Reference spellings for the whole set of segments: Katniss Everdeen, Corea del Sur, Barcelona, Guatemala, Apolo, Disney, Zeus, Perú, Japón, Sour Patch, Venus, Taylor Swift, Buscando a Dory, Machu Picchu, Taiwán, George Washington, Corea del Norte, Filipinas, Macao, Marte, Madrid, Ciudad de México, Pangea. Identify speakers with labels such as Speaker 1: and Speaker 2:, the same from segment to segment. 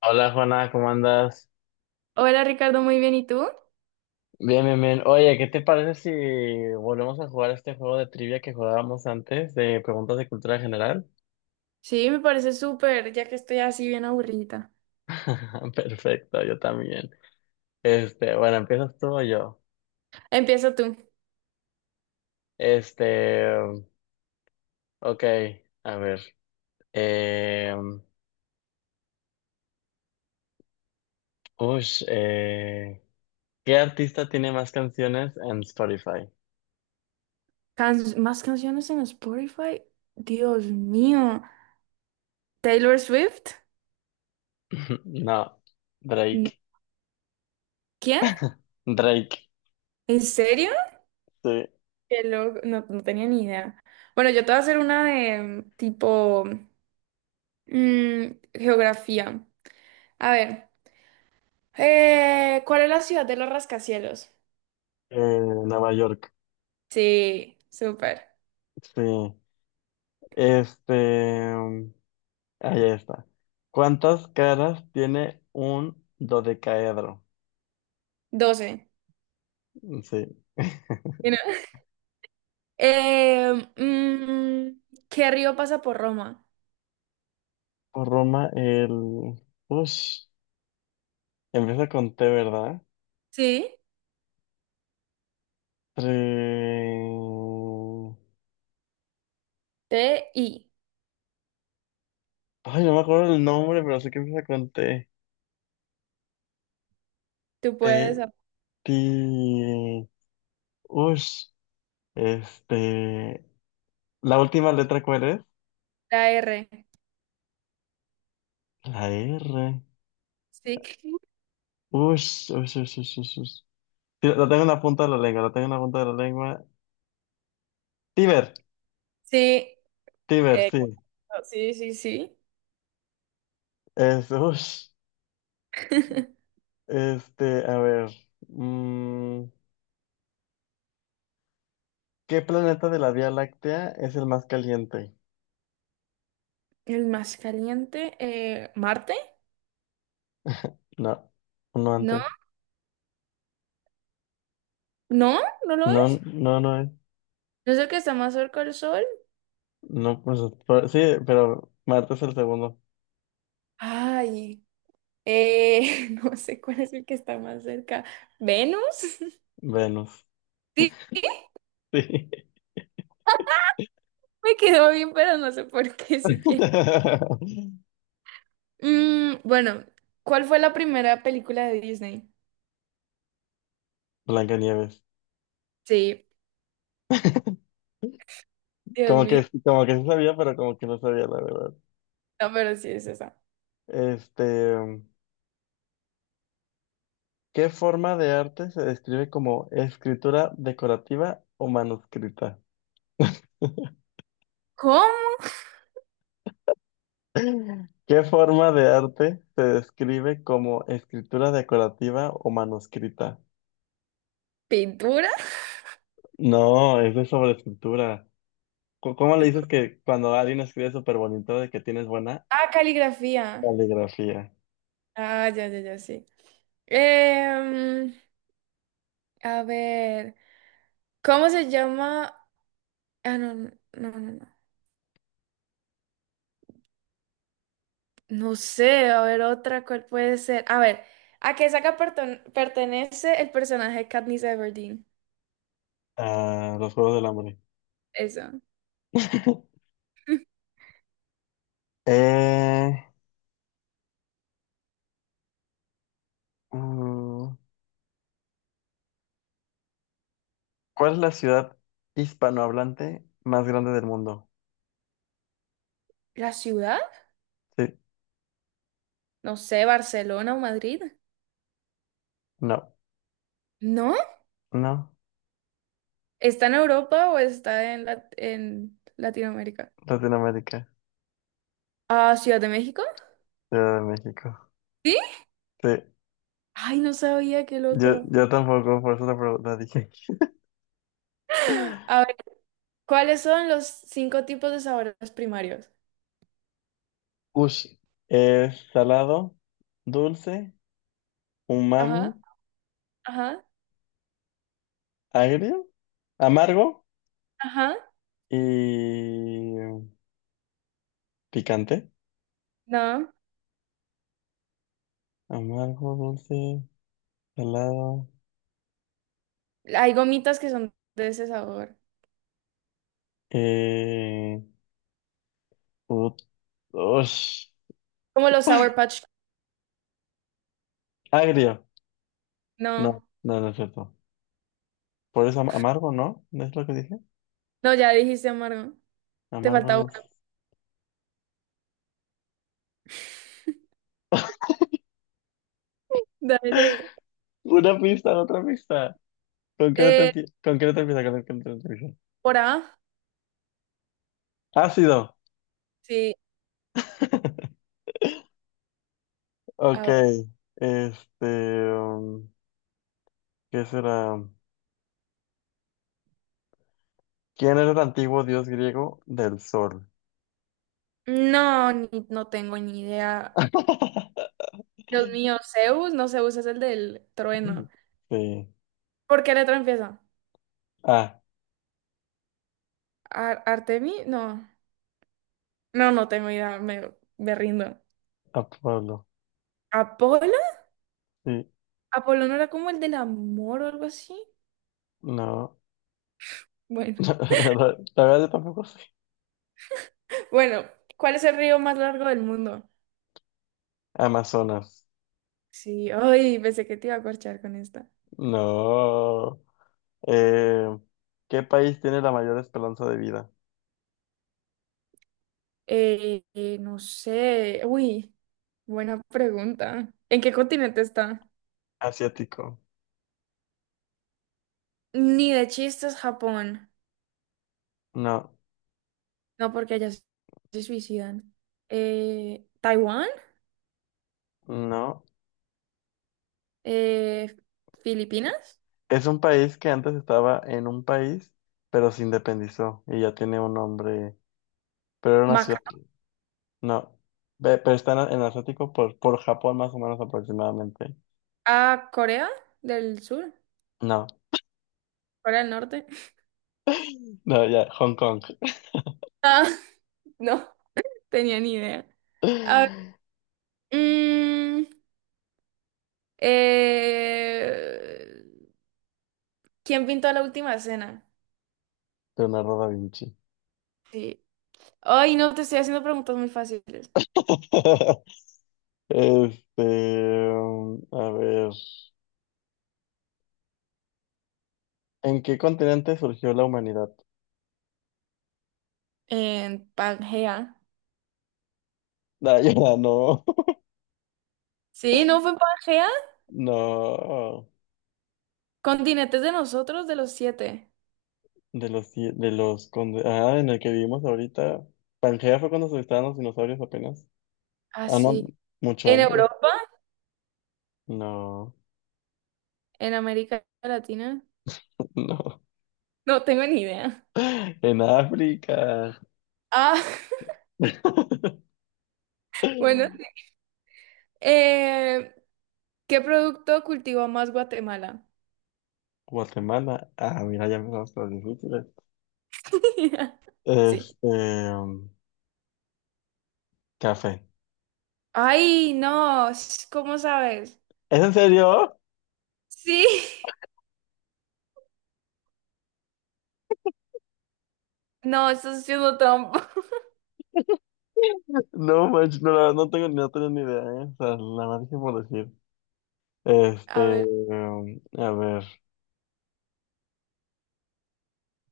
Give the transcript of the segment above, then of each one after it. Speaker 1: Hola Juana, ¿cómo andas?
Speaker 2: Hola Ricardo, muy bien. ¿Y tú?
Speaker 1: Bien, bien, bien. Oye, ¿qué te parece si volvemos a jugar este juego de trivia que jugábamos antes de preguntas de cultura general?
Speaker 2: Sí, me parece súper, ya que estoy así bien aburrida.
Speaker 1: Perfecto, yo también. Bueno, ¿empiezas tú o yo?
Speaker 2: Empieza tú.
Speaker 1: Este, ok, a ver. Eh, ush, eh, ¿Qué artista tiene más canciones en Spotify?
Speaker 2: Can- ¿Más canciones en Spotify? Dios mío. ¿Taylor Swift?
Speaker 1: No,
Speaker 2: No.
Speaker 1: Drake.
Speaker 2: ¿Quién?
Speaker 1: Drake,
Speaker 2: ¿En serio?
Speaker 1: sí.
Speaker 2: Qué loco, no, no tenía ni idea. Bueno, yo te voy a hacer una de tipo mm, geografía. A ver, ¿cuál es la ciudad de los rascacielos?
Speaker 1: Nueva York,
Speaker 2: Sí, súper.
Speaker 1: sí. Este. em, Ahí está. ¿Cuántas caras tiene un dodecaedro?
Speaker 2: 12.
Speaker 1: Sí.
Speaker 2: Eh, mm, ¿Qué río pasa por Roma?
Speaker 1: Por Roma, el... Ush. Empieza con T, ¿verdad?
Speaker 2: Sí,
Speaker 1: Tre-
Speaker 2: T, I.
Speaker 1: Ay, no me acuerdo el nombre, pero sé que empieza con T.
Speaker 2: Tú
Speaker 1: T,
Speaker 2: puedes apuntar
Speaker 1: ti... Ush. Este... ¿La última letra cuál es?
Speaker 2: la R.
Speaker 1: La R.
Speaker 2: Sí.
Speaker 1: Ush, ush, ush, ush, ush, ush. Sí, la tengo en la punta de la lengua, la tengo en la punta de la lengua. Tiber,
Speaker 2: Sí,
Speaker 1: Tiber,
Speaker 2: eh,
Speaker 1: sí.
Speaker 2: sí, sí, sí.
Speaker 1: Es, ush. A ver, mm, ¿qué planeta de la Vía Láctea es el más caliente?
Speaker 2: El más caliente, Marte.
Speaker 1: No, no
Speaker 2: No,
Speaker 1: antes.
Speaker 2: no, no lo
Speaker 1: No,
Speaker 2: es.
Speaker 1: no, no es.
Speaker 2: ¿No es el que está más cerca del Sol?
Speaker 1: No, pues, sí, pero Marte es el segundo.
Speaker 2: Ay, no sé cuál es el que está más cerca. ¿Venus?
Speaker 1: Venus.
Speaker 2: Sí,
Speaker 1: Sí.
Speaker 2: me quedó bien, pero no sé por qué siquiera. Bueno, ¿cuál fue la primera película de Disney?
Speaker 1: Blancanieves.
Speaker 2: Sí, Dios
Speaker 1: Como que,
Speaker 2: mío.
Speaker 1: como que sí sabía, pero como que no sabía la verdad.
Speaker 2: No, pero sí es esa.
Speaker 1: Este, mm, ¿Qué forma de arte se describe como escritura decorativa o manuscrita?
Speaker 2: ¿Cómo?
Speaker 1: ¿Qué forma de arte se describe como escritura decorativa o manuscrita?
Speaker 2: ¿Pintura?
Speaker 1: No, eso es sobre escritura. ¿Cómo le dices que cuando alguien escribe súper bonito de que tienes buena
Speaker 2: Ah, caligrafía.
Speaker 1: caligrafía?
Speaker 2: Ah, ya, ya, ya, sí. Em, a ver, ¿cómo se llama? Ah, no, no, no, no. No no sé, a ver, otra, ¿cuál puede ser? A ver, ¿a qué saga pertenece el personaje de Katniss Everdeen?
Speaker 1: Ah, los Juegos del Hambre.
Speaker 2: Eso.
Speaker 1: Eh, mm, ¿cuál es la ciudad hispanohablante más grande del mundo?
Speaker 2: ¿La ciudad?
Speaker 1: Sí,
Speaker 2: No sé, Barcelona o Madrid.
Speaker 1: no,
Speaker 2: ¿No?
Speaker 1: no,
Speaker 2: ¿Está en Europa o está en, Lat- en Latinoamérica?
Speaker 1: Latinoamérica,
Speaker 2: Ah, Ciudad de México.
Speaker 1: Ciudad de México.
Speaker 2: ¿Sí?
Speaker 1: Sí,
Speaker 2: Ay, no sabía, qué
Speaker 1: yo,
Speaker 2: loco.
Speaker 1: yo tampoco, por eso la pregunta dije.
Speaker 2: A ver, ¿cuáles son los 5 tipos de sabores primarios?
Speaker 1: Ush, es salado, dulce, umami,
Speaker 2: Ajá, ajá,
Speaker 1: agrio, amargo
Speaker 2: ajá.
Speaker 1: y picante.
Speaker 2: No,
Speaker 1: Amargo, dulce, salado,
Speaker 2: hay gomitas que son de ese sabor.
Speaker 1: eh, ut- ush,
Speaker 2: Como los Sour Patch.
Speaker 1: agrio. No,
Speaker 2: No,
Speaker 1: no, no es cierto. Por eso amargo, ¿no? ¿No es lo que dije?
Speaker 2: no, ya dijiste amargo. Te
Speaker 1: Amargo,
Speaker 2: falta uno.
Speaker 1: dulce.
Speaker 2: Dale.
Speaker 1: Una pista, otra pista. ¿Con qué no te
Speaker 2: Eh,
Speaker 1: empie- con qué no te empieza? ¿Con qué no te empieza?
Speaker 2: ¿Por A?
Speaker 1: Ácido.
Speaker 2: Sí,
Speaker 1: Ok.
Speaker 2: a ver.
Speaker 1: Este, um, ¿Qué será? ¿Quién era el antiguo dios griego del sol?
Speaker 2: No, no tengo ni idea. Dios mío, Zeus, no, Zeus es el del trueno.
Speaker 1: Sí.
Speaker 2: ¿Por qué letra empieza?
Speaker 1: Ah,
Speaker 2: ¿Artemi? No, no, no tengo idea, me rindo.
Speaker 1: Apolo.
Speaker 2: ¿Apolo?
Speaker 1: Sí,
Speaker 2: ¿Apolo no era como el del amor o algo así?
Speaker 1: no.
Speaker 2: Bueno,
Speaker 1: La verdad yo tampoco sé.
Speaker 2: bueno, ¿cuál es el río más largo del mundo?
Speaker 1: Amazonas.
Speaker 2: Sí, ay, pensé que te iba a corchar con esta.
Speaker 1: No. Eh, ¿Qué país tiene la mayor esperanza de vida?
Speaker 2: No sé, uy, buena pregunta. ¿En qué continente está?
Speaker 1: Asiático.
Speaker 2: Ni de chistes Japón.
Speaker 1: No,
Speaker 2: No, porque allá se suicidan. ¿Taiwán?
Speaker 1: no.
Speaker 2: Eh, ¿Filipinas?
Speaker 1: Es un país que antes estaba en un país, pero se independizó y ya tiene un nombre. Pero era una ciudad.
Speaker 2: ¿Macao?
Speaker 1: No. Pero está en Asiático por Japón más o menos aproximadamente.
Speaker 2: ¿A Corea del Sur?
Speaker 1: No,
Speaker 2: ¿Corea del Norte?
Speaker 1: no, ya, Hong Kong.
Speaker 2: Ah, no. Tenía ni idea. A ver, mm, eh, ¿quién pintó la última cena?
Speaker 1: Leonardo da Vinci.
Speaker 2: Sí. Ay, no, te estoy haciendo preguntas muy fáciles.
Speaker 1: Este, a ver, ¿en qué continente surgió la humanidad?
Speaker 2: En Pangea.
Speaker 1: Ah, ya, no,
Speaker 2: Sí, ¿no fue en Pangea?
Speaker 1: no,
Speaker 2: Continentes de nosotros, de los 7.
Speaker 1: de los, ci- de los, conde- ah, en el que vivimos ahorita. Pangea fue cuando se estaban los dinosaurios apenas. Ah, no,
Speaker 2: Así.
Speaker 1: mucho
Speaker 2: ¿En
Speaker 1: antes.
Speaker 2: Europa?
Speaker 1: No,
Speaker 2: ¿En América Latina?
Speaker 1: no,
Speaker 2: No tengo ni idea.
Speaker 1: en África.
Speaker 2: Ah, bueno. Sí. Eh, ¿Qué producto cultivó más Guatemala?
Speaker 1: Guatemala, ah, mira, ya empezamos con las difíciles.
Speaker 2: Sí.
Speaker 1: este, Café.
Speaker 2: Ay, no, ¿cómo sabes?
Speaker 1: ¿Es en serio?
Speaker 2: Sí, no, estás siendo trampa.
Speaker 1: No, manches, no, la verdad no tengo ni idea, ¿eh? O sea, la más que por decir.
Speaker 2: A ver,
Speaker 1: A ver.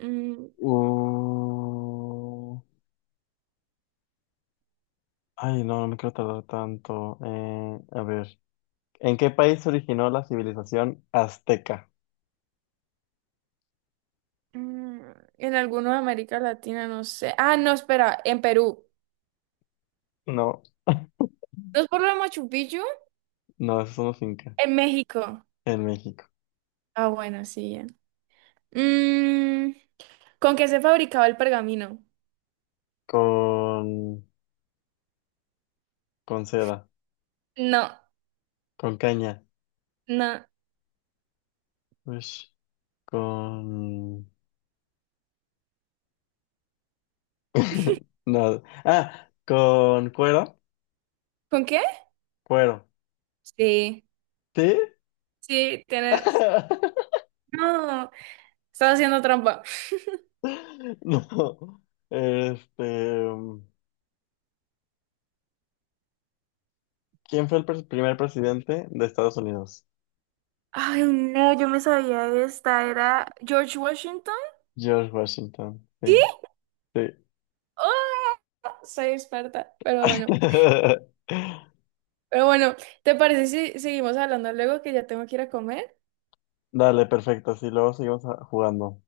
Speaker 2: mm,
Speaker 1: Uh, Ay, no, no me quiero tardar tanto. A ver. ¿En qué país se originó la civilización azteca?
Speaker 2: mm, en algunos de América Latina, no sé. Ah, no, espera, en Perú.
Speaker 1: No,
Speaker 2: ¿No es por lo de Machu Picchu?
Speaker 1: no, esos son los incas.
Speaker 2: En México.
Speaker 1: En México.
Speaker 2: Ah, bueno, sí, ya. Mm, ¿Con qué se fabricaba el pergamino?
Speaker 1: Con, con seda.
Speaker 2: No,
Speaker 1: Con caña.
Speaker 2: no.
Speaker 1: Ush. Con. No. Ah, con cuero.
Speaker 2: ¿Con qué?
Speaker 1: Cuero.
Speaker 2: Sí,
Speaker 1: ¿Sí?
Speaker 2: sí, tienes. No, estás haciendo trampa.
Speaker 1: No. Este, ¿Quién fue el primer presidente de Estados Unidos?
Speaker 2: Ay, no, yo me sabía esta. Era George Washington.
Speaker 1: George Washington. Sí, sí.
Speaker 2: ¡Ah! Soy experta, pero bueno. Pero bueno, ¿te parece si seguimos hablando luego que ya tengo que ir a comer?
Speaker 1: Dale, perfecto. Así luego seguimos jugando.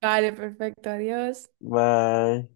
Speaker 2: Vale, perfecto, adiós.
Speaker 1: Bye.